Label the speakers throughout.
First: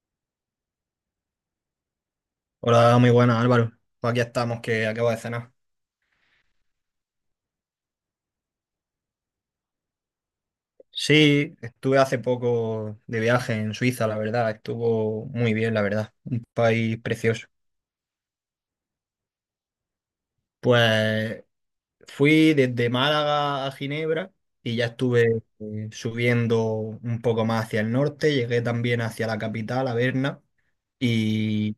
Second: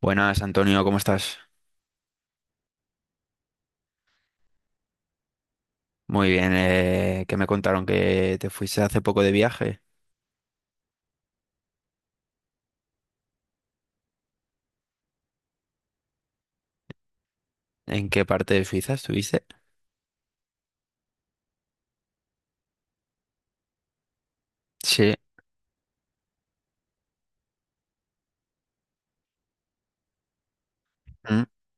Speaker 1: Buenas, Antonio, ¿cómo estás?
Speaker 2: Hola, muy buenas Álvaro. Pues aquí estamos, que acabo de cenar.
Speaker 1: Muy bien, que me contaron que te fuiste hace poco de viaje.
Speaker 2: Sí, estuve hace poco de viaje en Suiza, la verdad. Estuvo muy bien, la verdad. Un país precioso.
Speaker 1: ¿En qué parte de Suiza estuviste?
Speaker 2: Pues fui desde Málaga a Ginebra y ya
Speaker 1: Sí.
Speaker 2: estuve subiendo un poco más hacia el norte. Llegué también hacia la capital, a Berna,
Speaker 1: Mm.
Speaker 2: y,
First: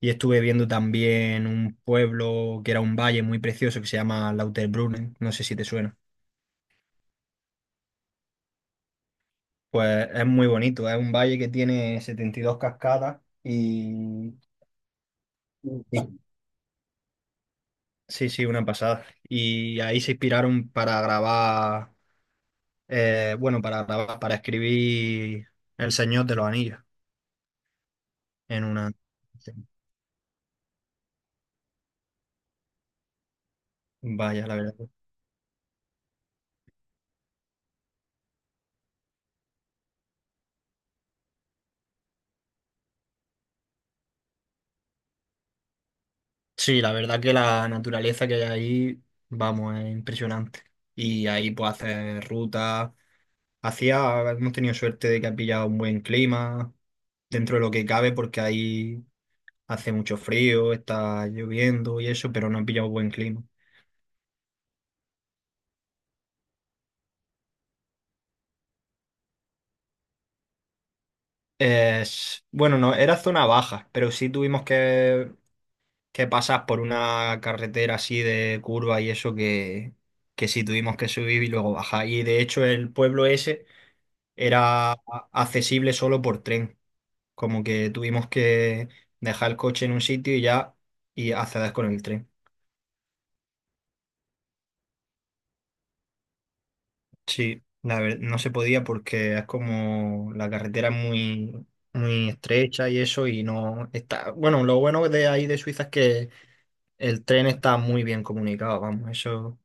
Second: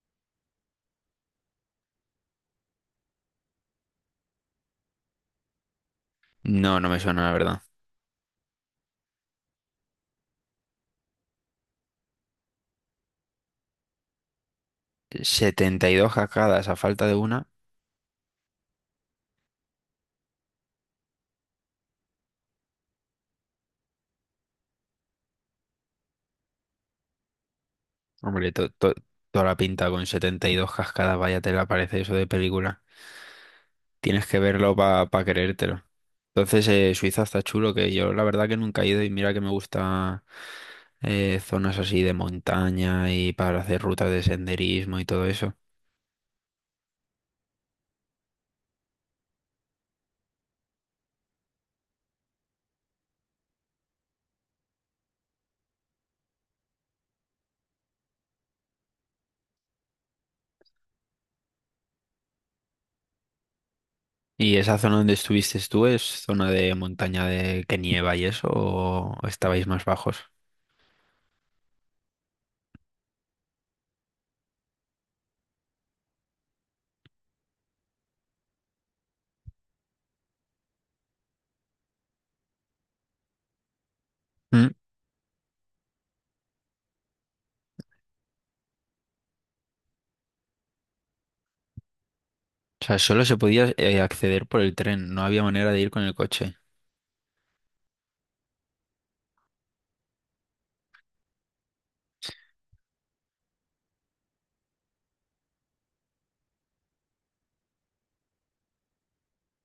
Speaker 2: y estuve viendo también un pueblo que era un valle muy precioso que se llama Lauterbrunnen. No sé si te suena.
Speaker 1: No, no me suena, la verdad.
Speaker 2: Pues es muy bonito, es un valle que tiene 72 cascadas
Speaker 1: Setenta y
Speaker 2: y-
Speaker 1: dos cascadas a falta de una.
Speaker 2: Sí, sí, una pasada. Y ahí se inspiraron para grabar, bueno, para grabar, para escribir El Señor de los Anillos
Speaker 1: Hombre,
Speaker 2: en una...
Speaker 1: toda la pinta con 72 cascadas, vaya te la parece eso de película. Tienes que
Speaker 2: Vaya, la
Speaker 1: verlo
Speaker 2: verdad.
Speaker 1: para creértelo. Entonces, Suiza está chulo, que yo la verdad que nunca he ido y mira que me gusta zonas así de montaña y para hacer rutas de senderismo y todo eso.
Speaker 2: Sí, la verdad que la naturaleza que hay ahí, vamos, es impresionante. Y ahí pues hacer rutas. Hacía, hemos tenido suerte de que ha pillado un buen clima dentro de lo que cabe porque ahí hace mucho frío, está lloviendo y eso, pero no ha pillado buen clima.
Speaker 1: ¿Y esa zona donde estuviste tú es zona de montaña de que nieva y eso o estabais más bajos?
Speaker 2: Es, bueno, no, era zona baja, pero sí tuvimos que pasas por una carretera así de curva y eso que sí tuvimos que subir y luego bajar. Y de hecho el pueblo ese
Speaker 1: Mm.
Speaker 2: era accesible solo por tren. Como que tuvimos que dejar el coche en un sitio y ya y acceder con el tren.
Speaker 1: O sea, solo se podía acceder por el tren, no había manera de ir con el coche.
Speaker 2: Sí, no se podía porque es como la carretera es muy, muy estrecha y eso y no está... Bueno, lo bueno de ahí de Suiza es que el tren está muy bien comunicado, vamos, eso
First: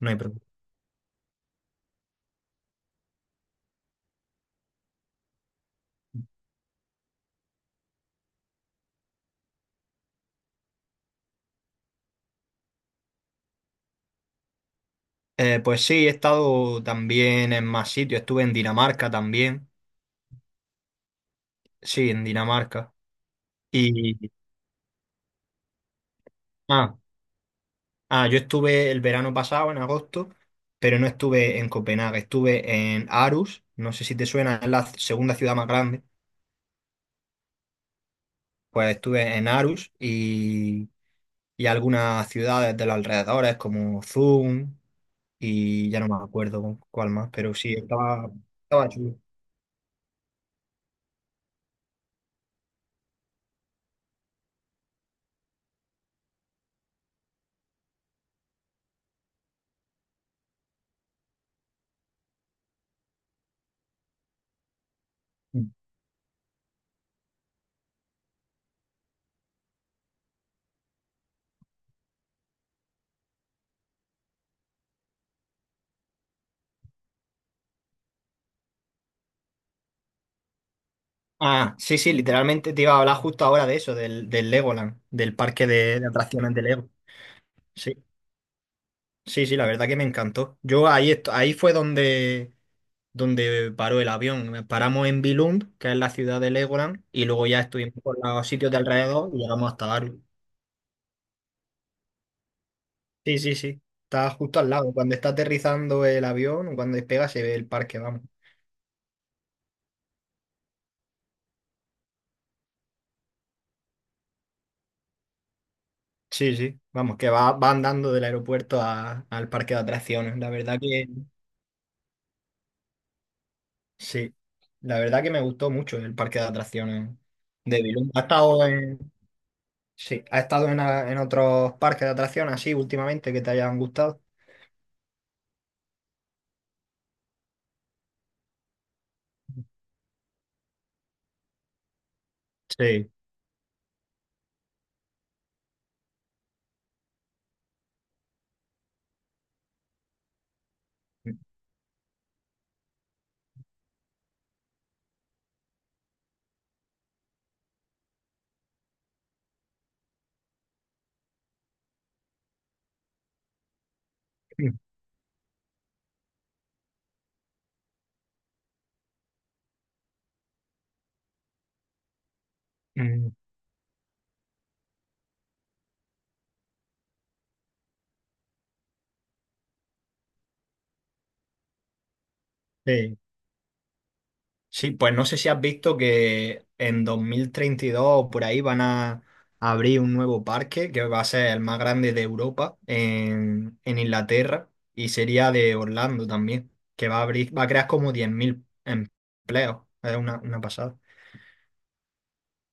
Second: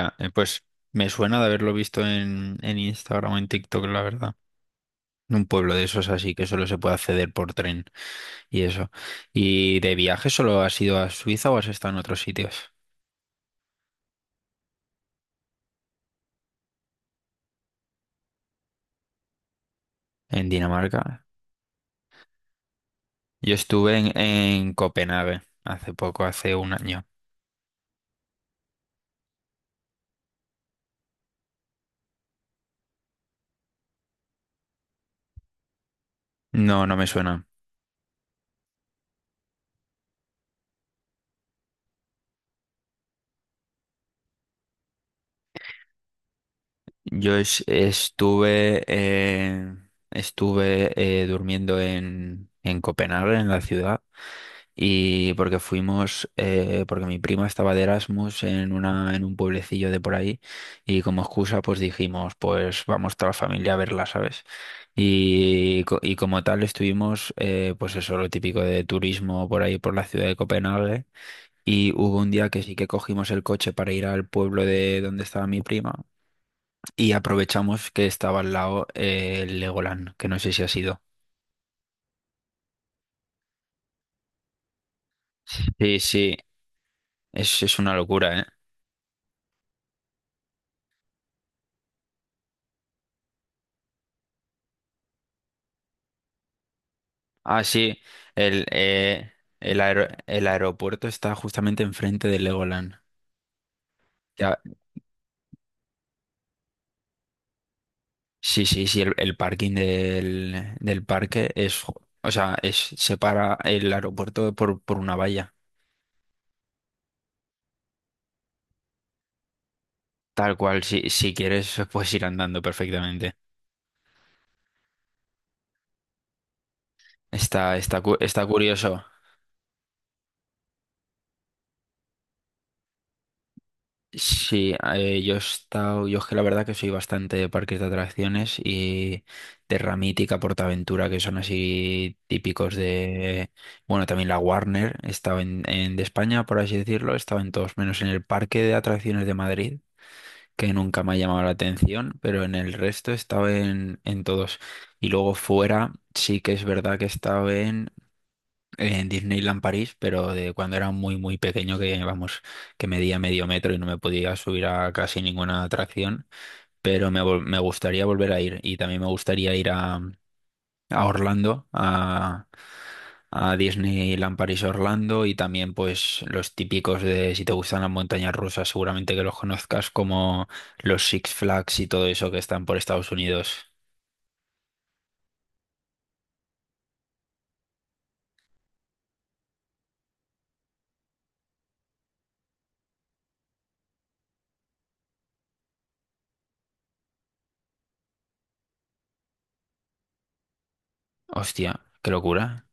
Speaker 2: no hay problema.
Speaker 1: pues me suena de haberlo visto en Instagram o en TikTok, la verdad. Un pueblo de esos así que solo se puede acceder por tren y eso. ¿Y de viaje solo has ido a Suiza o has estado en otros sitios?
Speaker 2: Pues sí, he estado también en más sitios. Estuve en Dinamarca también.
Speaker 1: En Dinamarca.
Speaker 2: Sí, en Dinamarca.
Speaker 1: Yo estuve en,
Speaker 2: Y
Speaker 1: en Copenhague hace poco, hace un
Speaker 2: ah,
Speaker 1: año.
Speaker 2: yo estuve el verano pasado, en agosto, pero no estuve en Copenhague. Estuve en Aarhus. No sé si te suena, es la segunda ciudad más grande.
Speaker 1: No, no me suena.
Speaker 2: Pues estuve en Aarhus y algunas ciudades de los alrededores como Zoom y ya no me acuerdo cuál más,
Speaker 1: Yo
Speaker 2: pero
Speaker 1: es-
Speaker 2: sí,
Speaker 1: estuve,
Speaker 2: estaba chulo.
Speaker 1: eh, estuve eh, durmiendo en Copenhague, en la ciudad, y porque fuimos, porque mi prima estaba de Erasmus en una, en un pueblecillo de por ahí, y como excusa, pues dijimos, pues vamos toda la familia a verla, ¿sabes? Y como tal estuvimos, pues eso, lo típico de turismo por ahí, por la ciudad de Copenhague. Y hubo un día que sí que cogimos el coche para ir al pueblo de donde estaba mi prima y aprovechamos que estaba al lado el Legoland, que no sé si ha sido.
Speaker 2: Ah, sí, sí, literalmente te iba a hablar justo ahora de eso, del Legoland, del parque
Speaker 1: Sí,
Speaker 2: de
Speaker 1: sí,
Speaker 2: atracciones de Lego.
Speaker 1: es
Speaker 2: Sí,
Speaker 1: una locura, ¿eh?
Speaker 2: sí, sí, la verdad que me encantó. Ahí fue donde paró el avión. Paramos en Billund, que es la ciudad de Legoland, y luego ya
Speaker 1: Ah,
Speaker 2: estuvimos
Speaker 1: sí,
Speaker 2: por los
Speaker 1: el,
Speaker 2: sitios de alrededor
Speaker 1: eh,
Speaker 2: y llegamos
Speaker 1: el,
Speaker 2: hasta
Speaker 1: aer-
Speaker 2: Darwin.
Speaker 1: el aeropuerto está justamente enfrente del Legoland.
Speaker 2: Sí, sí, sí, está
Speaker 1: Ya,
Speaker 2: justo al lado. Cuando está aterrizando el avión, o cuando despega, se ve el parque, vamos.
Speaker 1: sí, sí, sí, el parking del parque o sea, separa el aeropuerto por una valla.
Speaker 2: Sí, sí, vamos, que va, va andando del al parque de atracciones. La
Speaker 1: Tal
Speaker 2: verdad.
Speaker 1: cual, si quieres, puedes ir andando perfectamente.
Speaker 2: Sí, la verdad que me gustó mucho el parque de atracciones
Speaker 1: Está,
Speaker 2: de
Speaker 1: está,
Speaker 2: Bilum.
Speaker 1: cu- está curioso.
Speaker 2: Sí, ha estado en otros parques de atracciones así últimamente que te hayan gustado.
Speaker 1: Sí, yo he estado, yo es que la verdad que soy bastante de parques de atracciones y de Ramítica, Portaventura, que son así típicos
Speaker 2: Sí.
Speaker 1: de, bueno, también la Warner, estaba de España, por así decirlo, estaba en todos, menos en el Parque de Atracciones de Madrid, que nunca me ha llamado la atención, pero en el resto estaba en todos. Y luego fuera, sí que es verdad que estaba en Disneyland París, pero de cuando era muy, muy pequeño, que vamos, que medía medio metro y no me podía subir a casi ninguna atracción, pero me gustaría volver a ir y también me gustaría ir a Orlando, a,
Speaker 2: Mm.
Speaker 1: a Disneyland París Orlando y también pues los típicos de si te gustan las montañas rusas, seguramente que los conozcas como los Six Flags y todo eso que están por Estados
Speaker 2: Sí.
Speaker 1: Unidos.
Speaker 2: Sí, pues no sé si has visto que en 2032 o por ahí van a abrir un nuevo parque que va a ser el más grande de Europa en Inglaterra y sería de Orlando también, que va a abrir, va a crear como 10.000 empleos. Es una pasada.
Speaker 1: Hostia, qué locura.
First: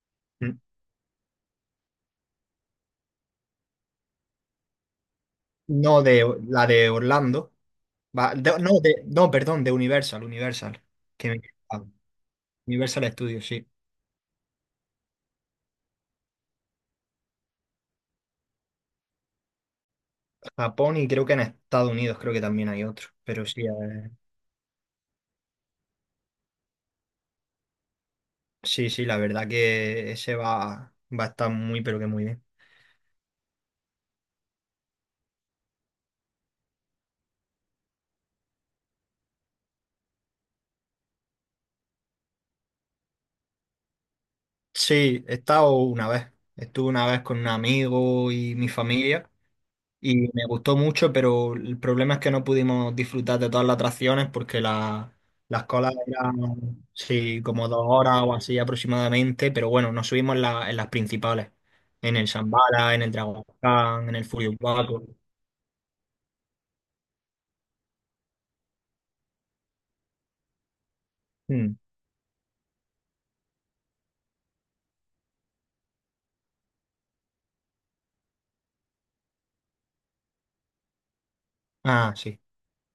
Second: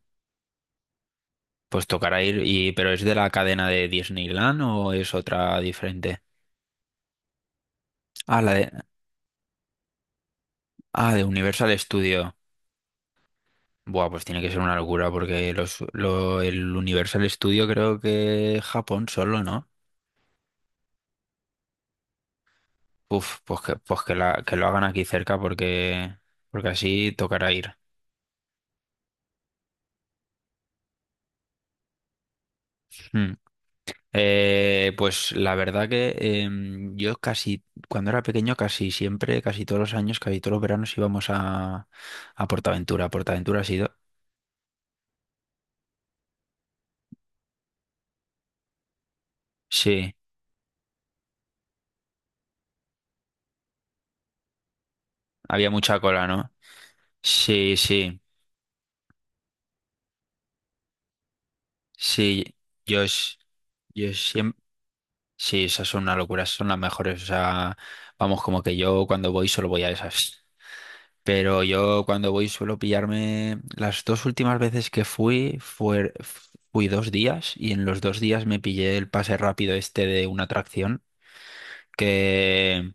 Speaker 1: Pues tocará ir, y, pero ¿es de la cadena de Disneyland o es otra
Speaker 2: No,
Speaker 1: diferente?
Speaker 2: de la de Orlando.
Speaker 1: Ah, la de,
Speaker 2: No, de, no, perdón, de Universal.
Speaker 1: de
Speaker 2: Que me-
Speaker 1: Universal
Speaker 2: ah,
Speaker 1: Studio.
Speaker 2: Universal Studios, sí.
Speaker 1: Buah, pues tiene que ser una locura porque el Universal Studio creo que Japón solo, ¿no?
Speaker 2: Japón y creo que en Estados Unidos creo que también hay otro.
Speaker 1: Uf,
Speaker 2: Pero
Speaker 1: pues
Speaker 2: sí,
Speaker 1: que, pues que, la, que lo hagan aquí cerca porque así tocará ir.
Speaker 2: sí, sí, la verdad que ese va, va a estar muy, pero que muy bien.
Speaker 1: Mm. Pues la verdad que yo casi, cuando era pequeño, casi siempre, casi todos los años, casi todos los veranos íbamos a Portaventura. Portaventura ha sido...
Speaker 2: Sí, he estado una vez. Estuve una vez con un amigo y mi familia.
Speaker 1: Sí.
Speaker 2: Y me gustó mucho, pero el problema es que no pudimos disfrutar de todas las atracciones porque las
Speaker 1: Había
Speaker 2: colas
Speaker 1: mucha cola, ¿no?
Speaker 2: eran, sí, como
Speaker 1: Sí,
Speaker 2: dos
Speaker 1: sí,
Speaker 2: horas o así aproximadamente, pero bueno, nos subimos en las principales, en el
Speaker 1: sí.
Speaker 2: Zambala, en
Speaker 1: Yo,
Speaker 2: el
Speaker 1: s-
Speaker 2: Dragon,
Speaker 1: yo
Speaker 2: en el
Speaker 1: siempre...
Speaker 2: Furiobaco.
Speaker 1: Sí, esas son una locura, esas son las mejores. O sea, vamos, como que yo cuando voy solo voy a esas. Pero
Speaker 2: Mm.
Speaker 1: yo cuando voy suelo pillarme... Las dos últimas veces que fui, fui 2 días y en los 2 días me pillé el pase rápido este de una atracción.
Speaker 2: Ah, sí.
Speaker 1: que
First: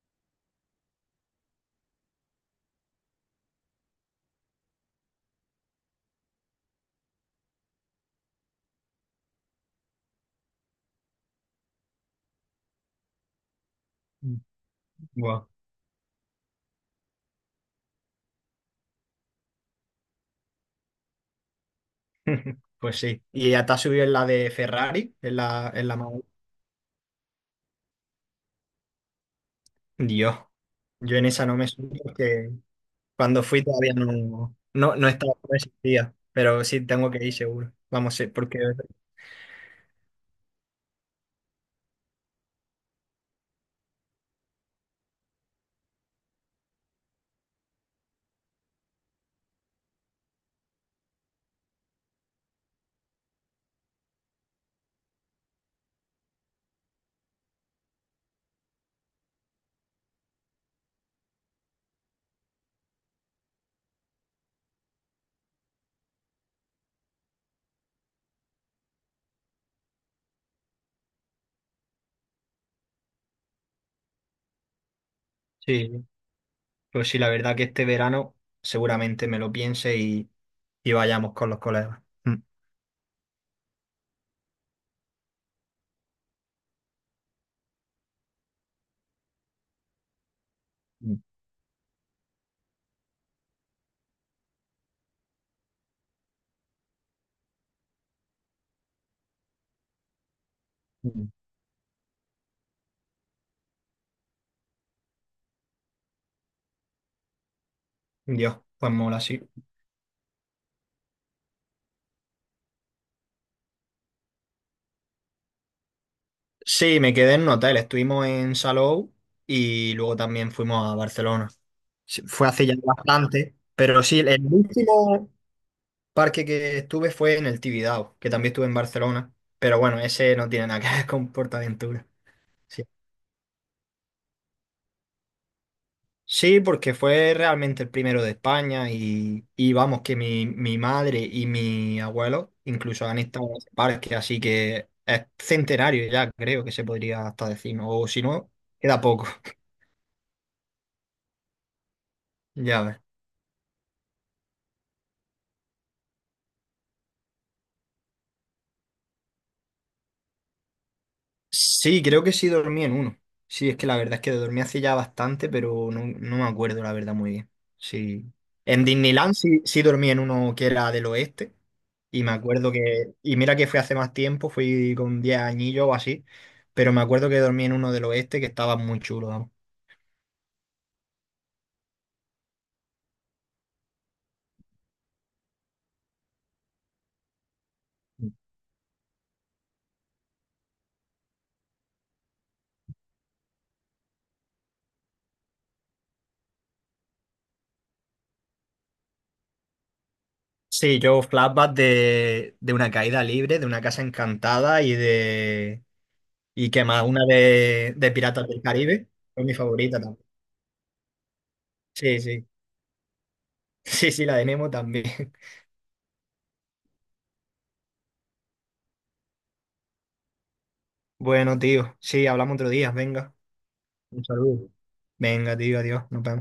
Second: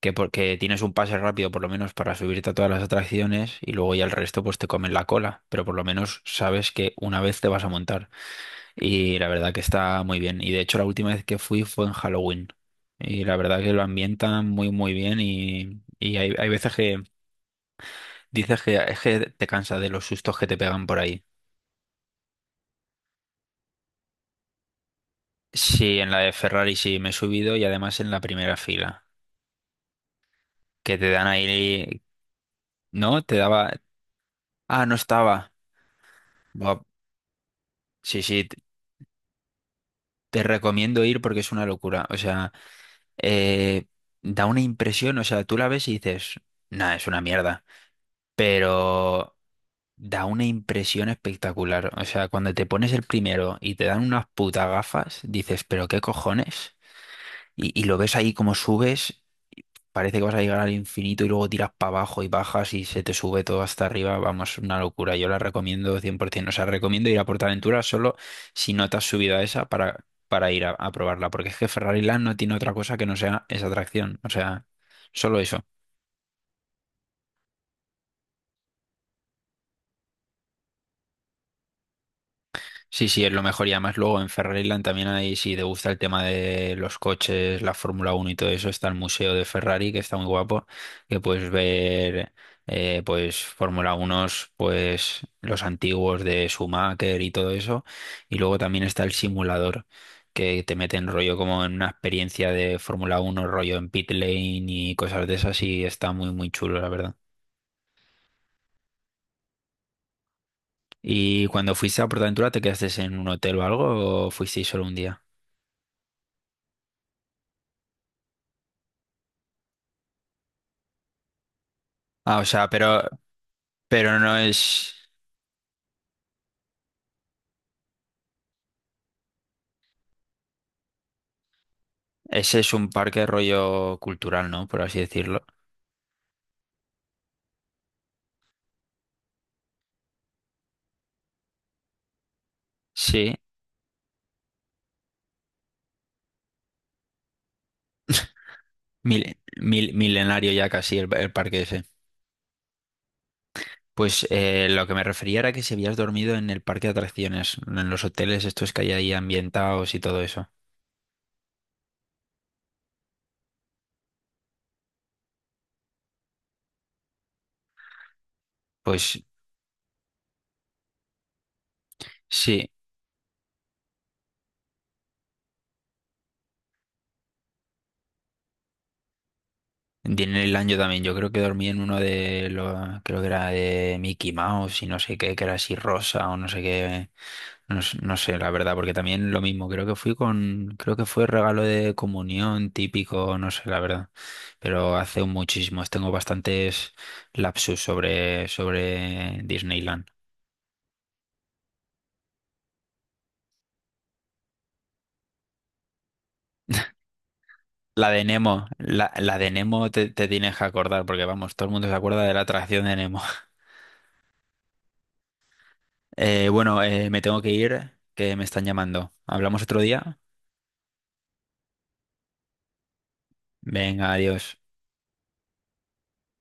Speaker 1: que porque tienes un pase rápido por lo menos para subirte a todas las atracciones y luego ya el resto pues te comen la cola, pero por lo menos sabes que una vez te vas a montar y la verdad que está muy bien y de hecho la última vez que fui fue en Halloween y la verdad que lo
Speaker 2: Mm.
Speaker 1: ambientan muy muy bien
Speaker 2: Guau.
Speaker 1: y hay, veces que dices que es que te cansa de los sustos que te pegan por ahí.
Speaker 2: Pues sí. ¿Y hasta has subido en la de Ferrari? En la
Speaker 1: Sí,
Speaker 2: más-
Speaker 1: en la de Ferrari sí me he subido y además en la primera fila
Speaker 2: Dios,
Speaker 1: que te
Speaker 2: yo
Speaker 1: dan
Speaker 2: en esa no me subí
Speaker 1: ahí,
Speaker 2: porque
Speaker 1: ¿no? Te
Speaker 2: cuando fui
Speaker 1: daba...
Speaker 2: todavía no,
Speaker 1: Ah, no
Speaker 2: no, no estaba,
Speaker 1: estaba.
Speaker 2: no existía, pero
Speaker 1: Buah,
Speaker 2: sí tengo que ir seguro. Vamos,
Speaker 1: sí,
Speaker 2: sí,
Speaker 1: sí,
Speaker 2: porque
Speaker 1: te recomiendo ir porque es una locura. O sea, eh, da una impresión, o sea, tú la ves y dices, nada, es una mierda. Pero da una impresión espectacular. O sea, cuando te pones el primero y te dan unas putas gafas, dices, pero qué cojones. Y lo ves ahí como subes. Parece que vas a llegar al infinito y luego tiras para abajo y bajas y se te sube todo hasta arriba. Vamos, una locura. Yo la recomiendo 100%. O sea, recomiendo ir a PortAventura solo si no te has subido a esa para ir a probarla. Porque es que Ferrari Land no tiene otra cosa que no sea esa atracción. O sea, solo eso.
Speaker 2: sí, sí. Pues sí, la verdad que este verano seguramente me lo piense y vayamos con los colegas. Mm.
Speaker 1: Sí, sí, es lo mejor. Y además luego en Ferrariland también hay, si te gusta el tema de los coches, la Fórmula 1 y todo eso, está el Museo de Ferrari, que está muy guapo, que
Speaker 2: Mm,
Speaker 1: puedes ver pues Fórmula 1, pues los antiguos de Schumacher y todo eso. Y luego también está el simulador, que te mete en
Speaker 2: mm.
Speaker 1: rollo como en una experiencia de Fórmula 1, rollo en pit lane y cosas de esas, y está muy, muy chulo, la verdad.
Speaker 2: Dios, pues mola, sí.
Speaker 1: ¿Y cuando fuiste a PortAventura te quedaste en un hotel o algo o fuisteis solo un día?
Speaker 2: Sí, me quedé en un hotel, estuvimos en Salou y luego también fuimos a Barcelona. Sí,
Speaker 1: Ah, o
Speaker 2: fue hace
Speaker 1: sea,
Speaker 2: ya
Speaker 1: pero,
Speaker 2: bastante, pero
Speaker 1: Pero
Speaker 2: sí,
Speaker 1: no
Speaker 2: el
Speaker 1: es...
Speaker 2: último parque que estuve fue en el Tibidabo, que también estuve en Barcelona, pero bueno, ese no tiene nada que ver con PortAventura.
Speaker 1: Ese es un parque rollo cultural, ¿no? Por así decirlo.
Speaker 2: Sí, porque fue realmente el primero de España y vamos, que mi madre y mi abuelo incluso han
Speaker 1: Sí,
Speaker 2: estado en ese parque, así que es centenario ya, creo que se podría hasta decir, ¿no? O si no, queda poco,
Speaker 1: milenario ya casi el parque ese.
Speaker 2: ya ves.
Speaker 1: Pues lo que me refería era que si habías dormido en el parque de atracciones, en los hoteles estos que hay ahí ambientados y todo eso.
Speaker 2: Sí, creo que sí dormí en uno. Sí, es que la verdad es que dormí hace ya bastante, pero no, no me acuerdo la verdad muy bien. Sí. En
Speaker 1: Pues
Speaker 2: Disneyland sí, sí dormí en uno que era del oeste. Y me
Speaker 1: sí.
Speaker 2: acuerdo que, y mira que fue hace más tiempo, fui con 10 añillos o así, pero me acuerdo que dormí en uno del oeste que estaba muy chulo, vamos.
Speaker 1: En el año también, yo creo que dormí en uno de los, creo que era de Mickey Mouse y no sé qué, que era así rosa o no sé qué, no, no sé, la verdad, porque también lo mismo, creo que fui con, creo que fue regalo de comunión típico, no sé, la verdad, pero hace muchísimos, tengo bastantes lapsus sobre Disneyland.
Speaker 2: Sí, yo flashback de una caída libre, de una casa encantada y de... ¿Y que más? Una
Speaker 1: La
Speaker 2: de
Speaker 1: de
Speaker 2: Piratas del
Speaker 1: Nemo,
Speaker 2: Caribe.
Speaker 1: la
Speaker 2: Fue
Speaker 1: de
Speaker 2: mi
Speaker 1: Nemo
Speaker 2: favorita
Speaker 1: te,
Speaker 2: también.
Speaker 1: te tienes que acordar, porque vamos, todo el mundo se
Speaker 2: Sí,
Speaker 1: acuerda de la
Speaker 2: sí.
Speaker 1: atracción de Nemo.
Speaker 2: Sí, sí, la de Nemo también.
Speaker 1: Bueno, me tengo que ir, que me están llamando. ¿Hablamos otro día?
Speaker 2: Bueno, tío, sí, hablamos otro día, venga.
Speaker 1: Venga,
Speaker 2: Un
Speaker 1: adiós.
Speaker 2: saludo. Venga, tío, adiós, nos vemos.